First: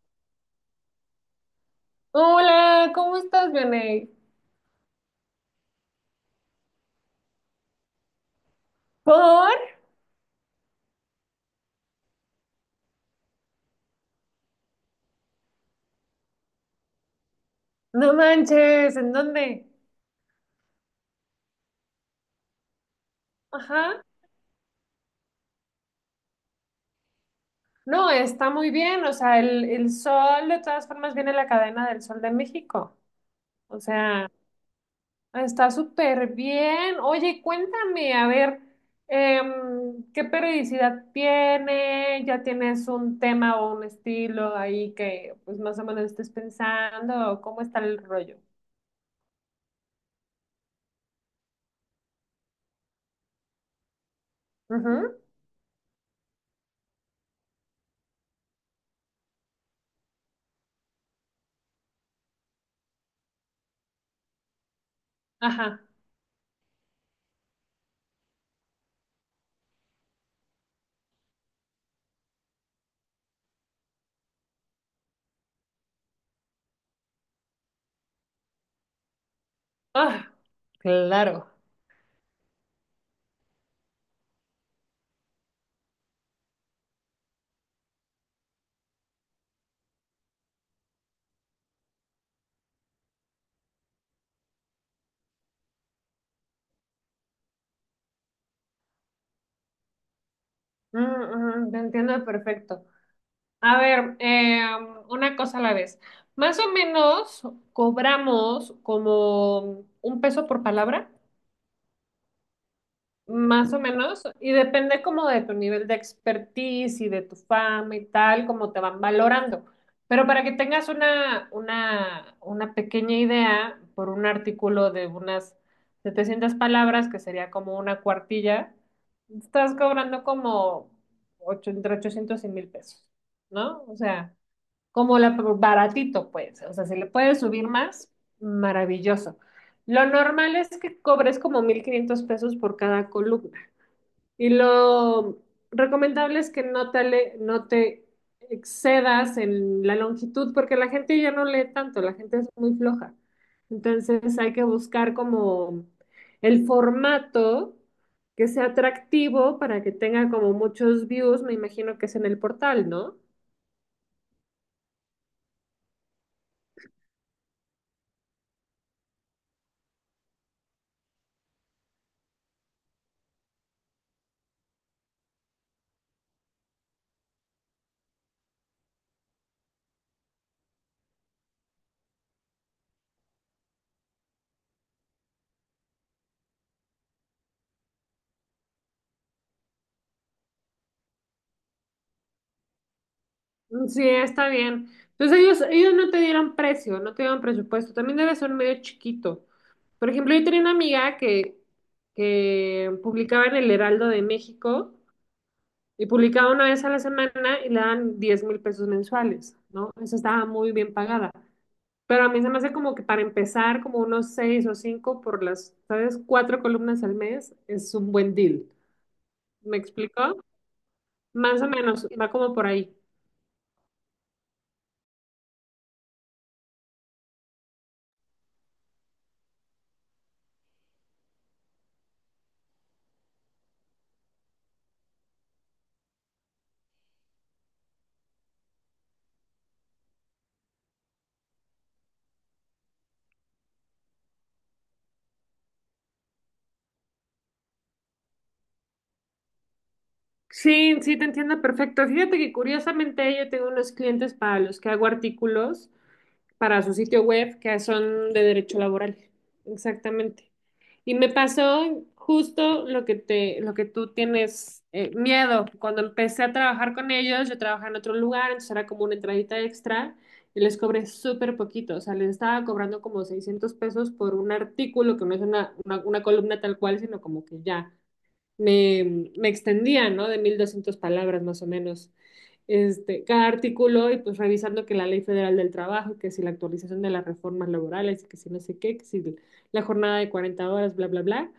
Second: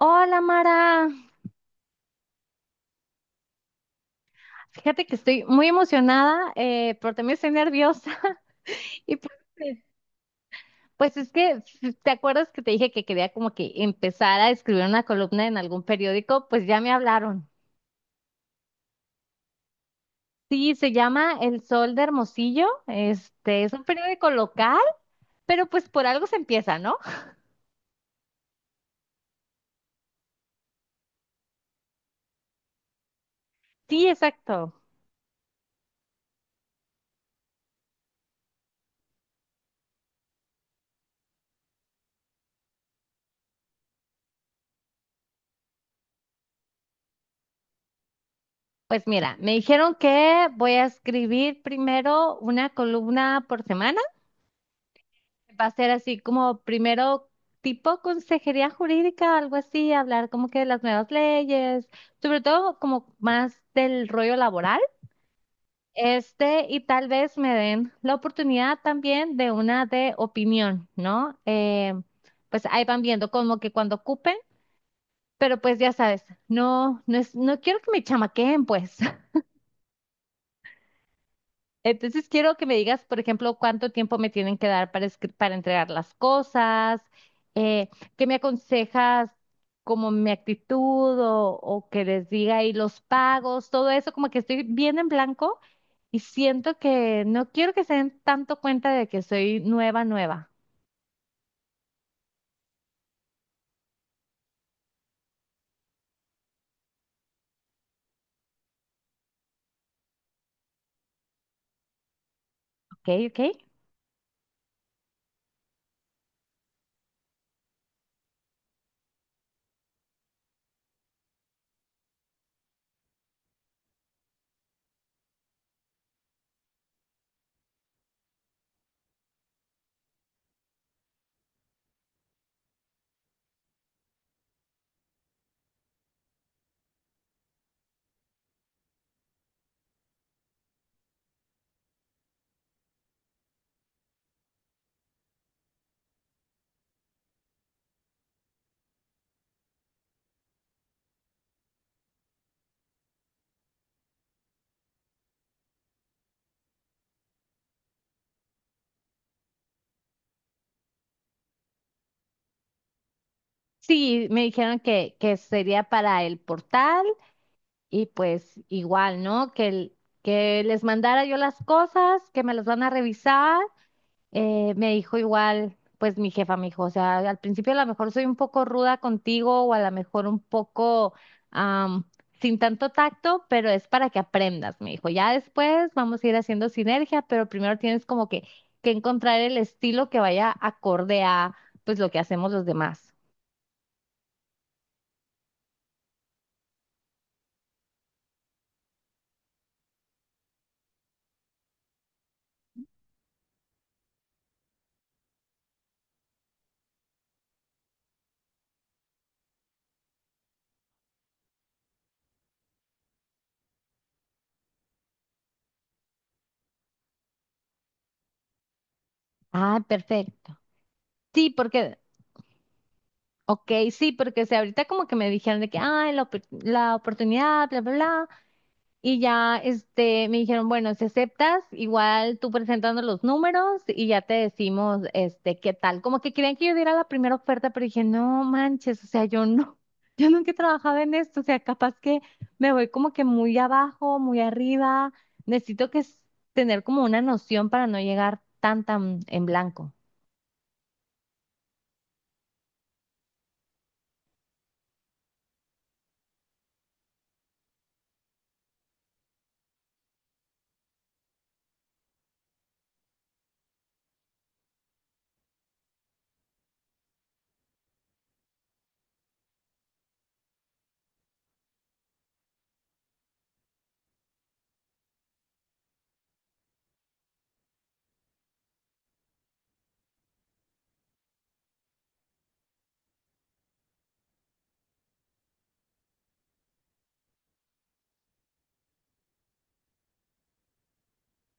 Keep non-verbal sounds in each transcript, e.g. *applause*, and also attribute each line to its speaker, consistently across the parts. Speaker 1: Hola Mara,
Speaker 2: Hola, ¿cómo estás, Vianey?
Speaker 1: fíjate que estoy muy emocionada, pero también estoy nerviosa. *laughs* Y pues,
Speaker 2: ¿Por?
Speaker 1: eh, pues es que, ¿Te acuerdas que te dije que quería como que empezar a escribir una columna en algún periódico? Pues ya me hablaron.
Speaker 2: No manches, ¿en dónde?
Speaker 1: Sí, se llama El Sol de Hermosillo, este es un
Speaker 2: Ajá.
Speaker 1: periódico local, pero pues por algo se empieza, ¿no?
Speaker 2: No, está muy bien, o sea, el sol de todas formas viene la cadena del Sol de México. O
Speaker 1: Sí,
Speaker 2: sea,
Speaker 1: exacto.
Speaker 2: está súper bien. Oye, cuéntame, a ver, ¿qué periodicidad tiene? ¿Ya tienes un tema o un estilo ahí que pues más o menos estés pensando? ¿Cómo está el rollo?
Speaker 1: Pues mira, me dijeron que voy a escribir primero una columna por semana.
Speaker 2: Ujú.
Speaker 1: Va a ser así como primero tipo consejería jurídica, algo así, hablar como que de las nuevas leyes, sobre todo como más del rollo laboral.
Speaker 2: Ajá.
Speaker 1: Este, y tal vez me den la oportunidad también de una de opinión, ¿no? Pues ahí van viendo como que cuando ocupen, pero pues ya sabes, no quiero que me chamaqueen, pues. *laughs*
Speaker 2: Ah, claro.
Speaker 1: Entonces quiero que me digas, por ejemplo, cuánto tiempo me tienen que dar para, para entregar las cosas, eh, qué me aconsejas como mi actitud o que les diga y los pagos, todo eso, como que estoy bien en blanco y siento que no quiero que se den tanto cuenta de que soy nueva, nueva,
Speaker 2: Te entiendo perfecto. A ver, una cosa a la vez. Más o menos cobramos como un peso por palabra.
Speaker 1: ¿ok? ¿Ok?
Speaker 2: Más o menos, y depende como de tu nivel de expertise y de tu fama y tal, como te van valorando. Pero para que tengas una pequeña idea, por un artículo de unas 700 palabras, que sería como una cuartilla, estás cobrando como entre 800 y 1.000 pesos, ¿no? O sea, como la baratito, pues, o sea, si le puedes subir más, maravilloso. Lo normal es que cobres como 1.500 pesos por cada columna y lo recomendable es que no te excedas en la longitud porque la gente ya no lee tanto, la gente es muy floja. Entonces hay que buscar como el formato que sea atractivo para que tenga como muchos views, me imagino que es en el portal, ¿no?
Speaker 1: Sí, me dijeron que sería para el portal y pues igual, ¿no? Que les mandara yo las cosas, que me las van a revisar. Me dijo igual, pues mi jefa me dijo, o sea, al principio a lo mejor soy un poco ruda contigo o a lo mejor un poco am, sin tanto tacto, pero es para que aprendas, me dijo. Ya después vamos a ir haciendo sinergia, pero primero tienes como que encontrar el estilo que vaya acorde a pues lo que hacemos los demás.
Speaker 2: Sí, está bien. Entonces ellos no te dieron precio, no te dieron presupuesto. También debe ser medio chiquito. Por ejemplo, yo tenía una amiga que publicaba en el Heraldo de México y publicaba una vez a la semana y le dan 10.000 pesos mensuales, ¿no? Esa estaba muy bien pagada. Pero a mí se me hace como que para empezar, como unos 6 o 5 por las, ¿sabes? Cuatro columnas al mes es un buen deal. ¿Me
Speaker 1: Ah,
Speaker 2: explico?
Speaker 1: perfecto. Sí,
Speaker 2: Más o
Speaker 1: porque,
Speaker 2: menos, va como por ahí.
Speaker 1: ok, sí, porque o sea, ahorita como que me dijeron de que, ay, la oportunidad, bla, bla, bla. Y ya este, me dijeron, bueno, si aceptas, igual tú presentando los números y ya te decimos este, qué tal. Como que querían que yo diera la primera oferta, pero dije, no manches, o sea, yo no, *laughs* yo nunca he trabajado en esto, o sea, capaz que me voy como que muy abajo, muy arriba. Necesito que s- Tener como una noción para no llegar tan tan en blanco.
Speaker 2: Sí, sí, te entiendo perfecto. Fíjate que curiosamente yo tengo unos clientes para los que hago artículos para su sitio web que son de derecho laboral. Exactamente. Y me pasó justo lo que tú tienes miedo. Cuando empecé a trabajar con ellos, yo trabajaba en otro lugar, entonces era como una entradita extra y les cobré súper poquito. O sea, les estaba cobrando como 600 pesos por un artículo que no es una columna tal cual, sino como que ya me extendía, ¿no? De 1.200 palabras más o menos. Este, cada artículo y pues revisando que la Ley Federal del Trabajo, que si la actualización de las reformas laborales, que si no sé qué, que si la jornada de 40 horas, bla, bla, bla.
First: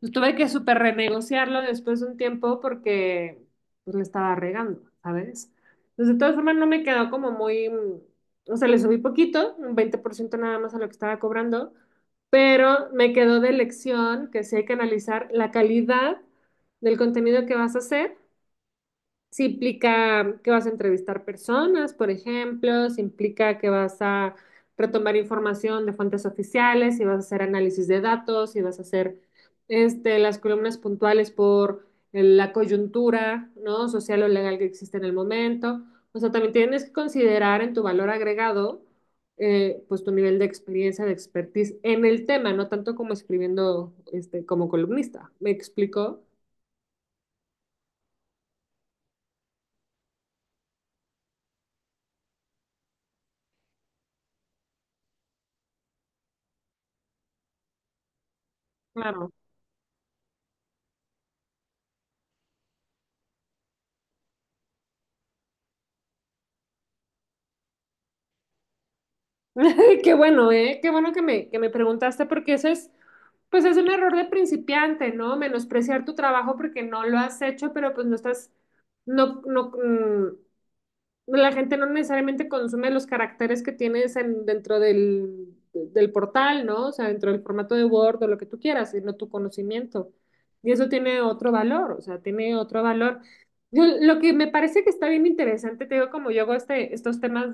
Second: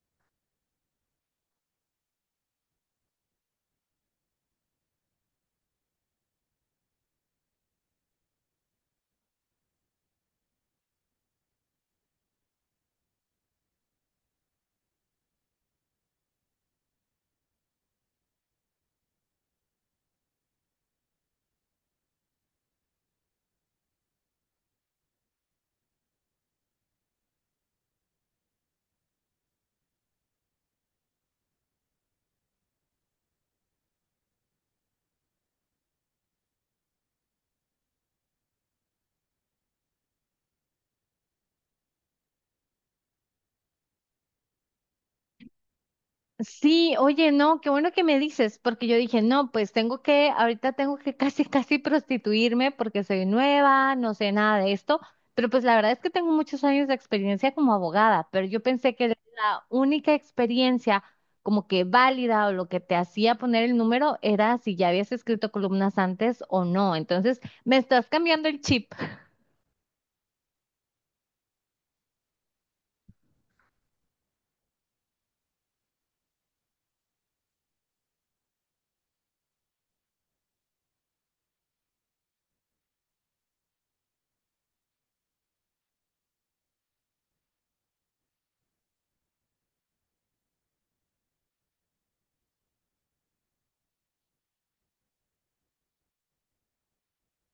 Speaker 2: Pues tuve que súper renegociarlo después de un tiempo porque pues le estaba regando, ¿sabes? Entonces, de todas formas, no me quedó como muy... o sea, le subí poquito, un 20% nada más a lo que estaba cobrando, pero me quedó de lección que sí hay que analizar la calidad del contenido que vas a hacer. Si implica que vas a entrevistar personas, por ejemplo, si implica que vas a retomar información de fuentes oficiales, si vas a hacer análisis de datos, si vas a hacer este, las columnas puntuales por la coyuntura, ¿no? Social o legal que existe en el momento. O sea, también tienes que considerar en tu valor agregado, pues tu nivel de experiencia, de expertise en el tema, no tanto como escribiendo este, como columnista. ¿Me explico?
Speaker 1: Sí, oye, no, qué bueno que me dices, porque yo dije, no, pues tengo que, ahorita tengo que *laughs* casi, casi prostituirme porque soy nueva, no sé nada de esto, pero pues la verdad es que tengo muchos años de experiencia como abogada, pero yo pensé que
Speaker 2: Claro.
Speaker 1: la única experiencia como que válida o lo que te hacía poner el número era si ya habías escrito columnas antes o no, entonces me estás cambiando el chip. *laughs*
Speaker 2: *laughs* Qué bueno, ¿eh? Qué bueno que me preguntaste porque eso es, pues es un error de principiante, ¿no? Menospreciar tu trabajo porque no lo has hecho, pero pues no estás, no, no, la gente no necesariamente consume los caracteres que tienes dentro del portal, ¿no? O sea, dentro del formato de Word o lo que tú quieras, sino tu conocimiento. Y eso tiene otro valor, o sea, tiene otro valor. Lo que me parece que está bien interesante, te digo, como yo hago este, estos temas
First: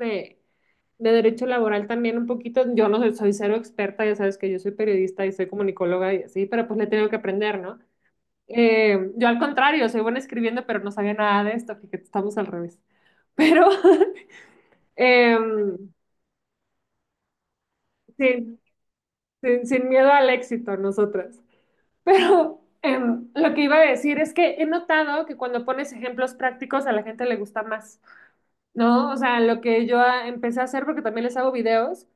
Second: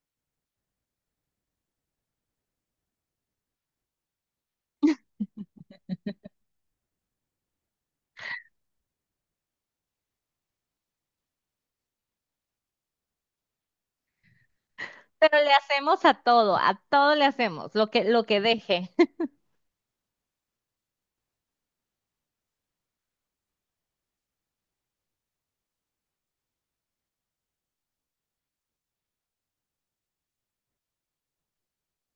Speaker 2: de derecho laboral también un poquito, yo no soy, soy cero experta, ya sabes que yo soy periodista y soy comunicóloga y así, pero pues le tengo que aprender, ¿no? Yo al contrario, soy buena escribiendo, pero no sabía nada de esto, fíjate, estamos al revés. Pero *laughs*
Speaker 1: Pero le
Speaker 2: em,
Speaker 1: hacemos a todo le hacemos, lo que
Speaker 2: sí,
Speaker 1: deje.
Speaker 2: sin miedo al éxito nosotras. Pero lo que iba a decir es que he notado que cuando pones ejemplos prácticos a la gente le gusta más, ¿no? O sea, lo que yo empecé a hacer, porque también les hago videos,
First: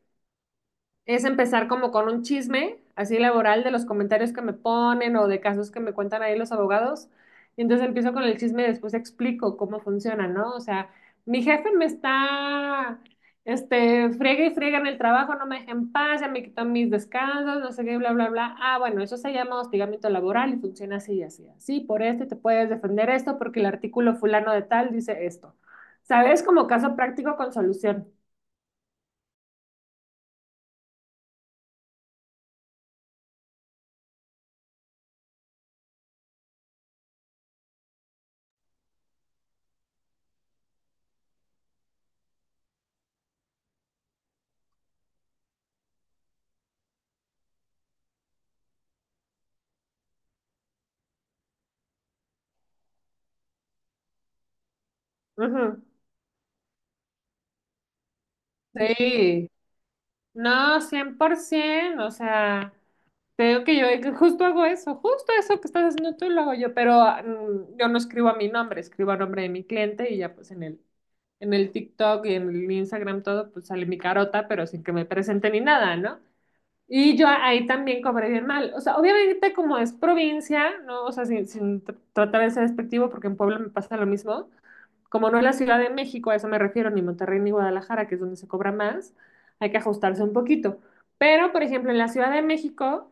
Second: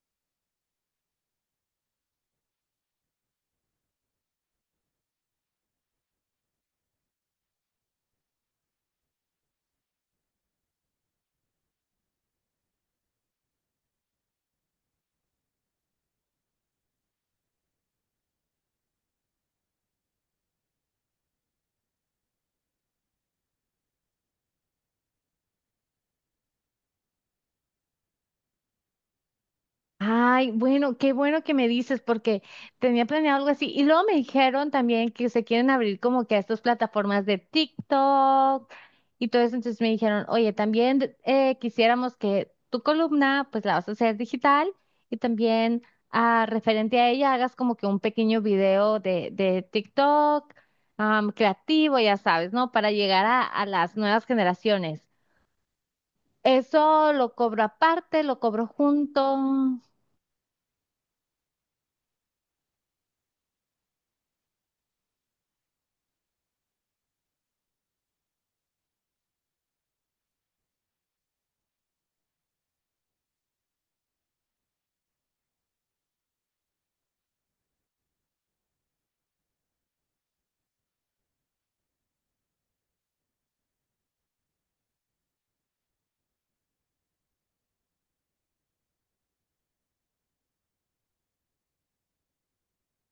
Speaker 2: es empezar como con un chisme así laboral de los comentarios que me ponen o de casos que me cuentan ahí los abogados. Y entonces empiezo con el chisme y después explico cómo funciona, ¿no? O sea, mi jefe me está, este, friega y friega en el trabajo, no me deja en paz, ya me quitó mis descansos, no sé qué, bla, bla, bla. Ah, bueno, eso se llama hostigamiento laboral y funciona así, así, así. Por esto te puedes defender esto porque el artículo fulano de tal dice esto. ¿Sabes? Como caso práctico con solución.
Speaker 1: Ay, bueno, qué bueno que me dices porque tenía planeado algo así. Y luego me dijeron también que se quieren abrir como que a estas plataformas de TikTok y todo eso. Entonces me dijeron, oye, también quisiéramos que tu columna pues la vas a hacer digital y también referente a ella hagas como que un pequeño video de TikTok creativo, ya sabes, ¿no? Para llegar a las nuevas generaciones.
Speaker 2: Ujú.
Speaker 1: Eso lo cobro aparte, lo cobro
Speaker 2: Sí.
Speaker 1: junto.
Speaker 2: No, 100%, o sea, te digo que yo que justo hago eso, justo eso que estás haciendo tú lo hago yo, pero yo no escribo a mi nombre, escribo a nombre de mi cliente y ya pues en el TikTok y en el Instagram todo, pues sale mi carota, pero sin que me presente ni nada, ¿no? Y yo ahí también cobré bien mal, o sea, obviamente como es provincia, ¿no? O sea, sin tratar de ser despectivo, porque en Puebla me pasa lo mismo, como no es la Ciudad de México, a eso me refiero, ni Monterrey ni Guadalajara, que es donde se cobra más, hay que ajustarse un poquito. Pero, por ejemplo, en la Ciudad de México,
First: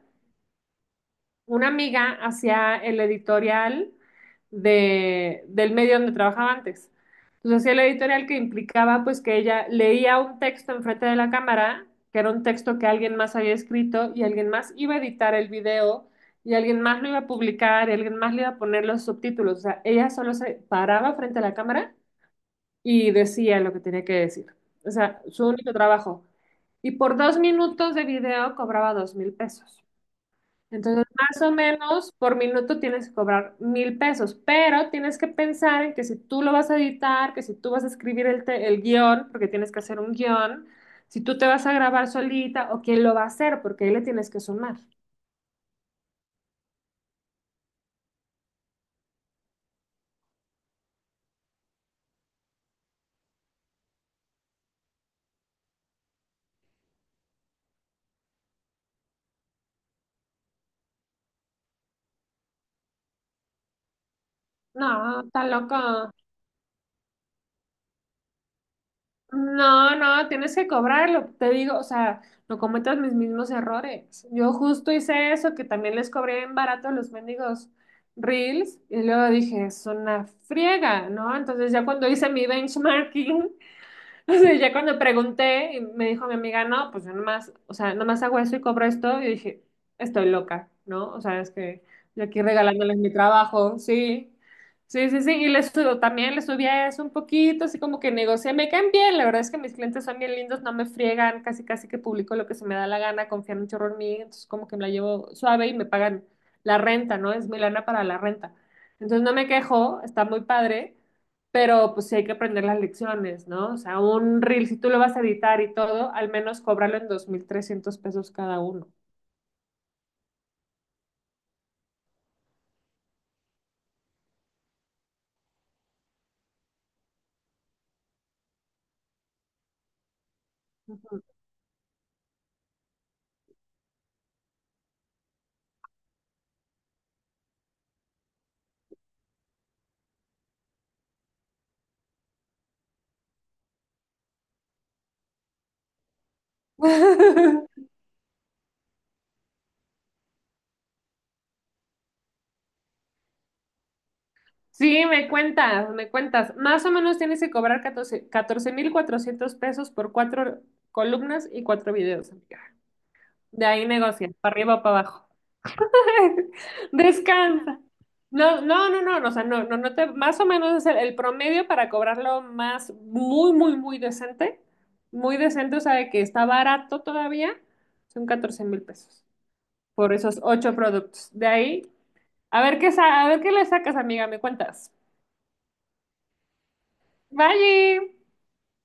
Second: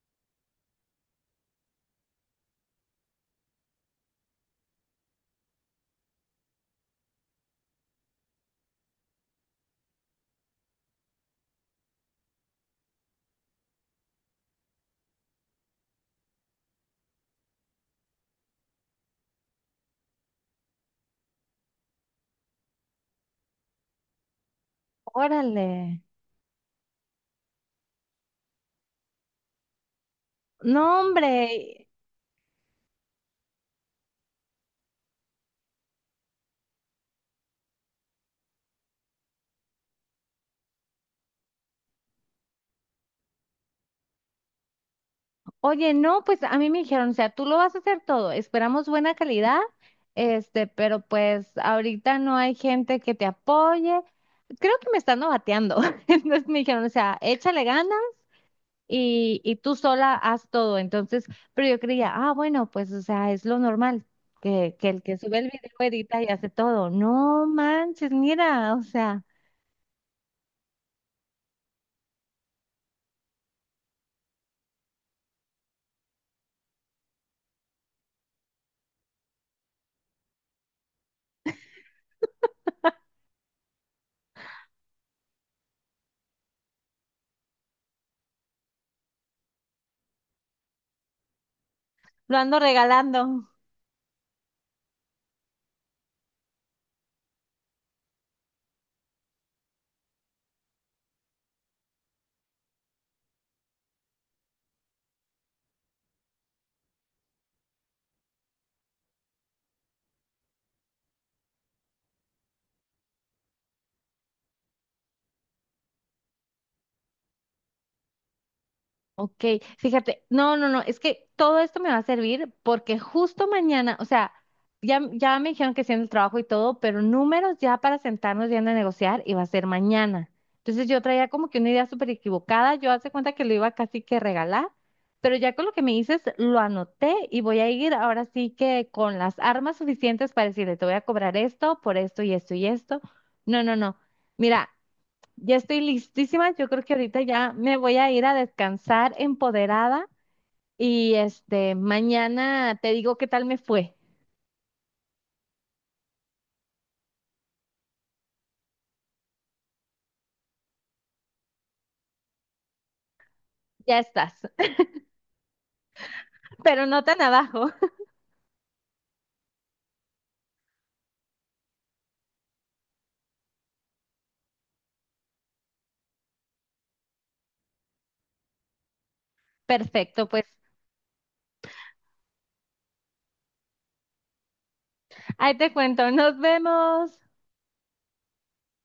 Speaker 2: una amiga hacía el editorial del medio donde trabajaba antes. Entonces hacía el editorial que implicaba pues que ella leía un texto enfrente de la cámara, que era un texto que alguien más había escrito y alguien más iba a editar el video y alguien más lo iba a publicar y alguien más le iba a poner los subtítulos. O sea, ella solo se paraba frente a la cámara y decía lo que tenía que decir. O sea, su único
Speaker 1: Órale.
Speaker 2: trabajo. Y por 2 minutos de video cobraba 2.000 pesos.
Speaker 1: No,
Speaker 2: Entonces, más o
Speaker 1: hombre.
Speaker 2: menos por minuto tienes que cobrar 1.000 pesos, pero tienes que pensar en que si tú lo vas a editar, que si tú vas a escribir el guión, porque tienes que hacer un guión, si tú te vas a grabar solita o quién lo va a hacer, porque ahí le tienes que sumar.
Speaker 1: Oye, no, pues a mí me dijeron, o sea, tú lo vas a hacer todo. Esperamos buena calidad, este, pero pues ahorita no hay gente que te apoye. Creo que me están novateando. *laughs* Entonces me dijeron, o sea, échale ganas y tú sola haz todo. Entonces, pero yo creía, ah, bueno, pues, o sea, es lo normal, que el que
Speaker 2: No,
Speaker 1: sube
Speaker 2: está
Speaker 1: el video
Speaker 2: loco.
Speaker 1: edita y hace todo. No manches, mira, o sea,
Speaker 2: No, no, tienes que cobrarlo, te digo, o sea, no cometas mis mismos errores. Yo justo hice eso, que también les cobré en barato los mendigos Reels, y luego dije, es una friega, ¿no? Entonces ya cuando hice mi benchmarking. *laughs* O sea, ya cuando pregunté, y me dijo mi amiga, no, pues yo nomás, o sea, nomás hago eso y cobro esto. Y dije, estoy loca, ¿no? O sea, es que yo
Speaker 1: lo
Speaker 2: aquí
Speaker 1: ando
Speaker 2: regalándoles mi
Speaker 1: regalando.
Speaker 2: trabajo, sí. Sí, sí, sí. Y les subo, también les subí a eso un poquito, así como que negocié. Me caen bien, la verdad es que mis clientes son bien lindos, no me friegan, casi casi que publico lo que se me da la gana, confían un chorro en mí, entonces como que me la llevo suave y me pagan la renta, ¿no? Es mi lana para la renta. Entonces no me quejo, está muy padre, pero pues sí hay que aprender las lecciones, ¿no? O sea, un reel, si tú lo vas a editar y todo, al menos cóbralo en 2.300 pesos cada uno.
Speaker 1: Ok, fíjate, no, no, no, es que todo esto me va a servir porque justo mañana, o sea, ya me dijeron que sí en el trabajo y todo, pero números ya para sentarnos bien a negociar y va a ser mañana. Entonces yo
Speaker 2: *laughs*
Speaker 1: traía como que una idea súper equivocada, yo hace cuenta que lo iba casi que regalar, pero ya con lo que me dices lo anoté y voy a ir ahora sí que con las armas suficientes para decirle, te voy a cobrar esto por esto y esto y esto. No, no, no. Mira. Ya estoy listísima. Yo creo que ahorita ya me voy a ir a descansar empoderada y este, mañana te digo qué tal me fue.
Speaker 2: Sí, me cuentas, me cuentas. Más o menos tienes que cobrar 14.400 pesos por cuatro columnas y cuatro videos, amiga. De ahí
Speaker 1: Ya
Speaker 2: negocias,
Speaker 1: estás,
Speaker 2: para arriba
Speaker 1: *laughs*
Speaker 2: o para abajo. *laughs*
Speaker 1: pero no tan abajo.
Speaker 2: Descansa.
Speaker 1: *laughs*
Speaker 2: No, no, no, no, no, o sea, no, no, no te, más o menos es el promedio para cobrarlo más, muy, muy, muy decente, o sea, de que está barato todavía, son 14.000 pesos por
Speaker 1: Perfecto,
Speaker 2: esos
Speaker 1: pues
Speaker 2: ocho productos. De ahí, a ver qué, a ver qué le sacas, amiga, me cuentas.
Speaker 1: ahí te cuento. Nos vemos.
Speaker 2: Bye.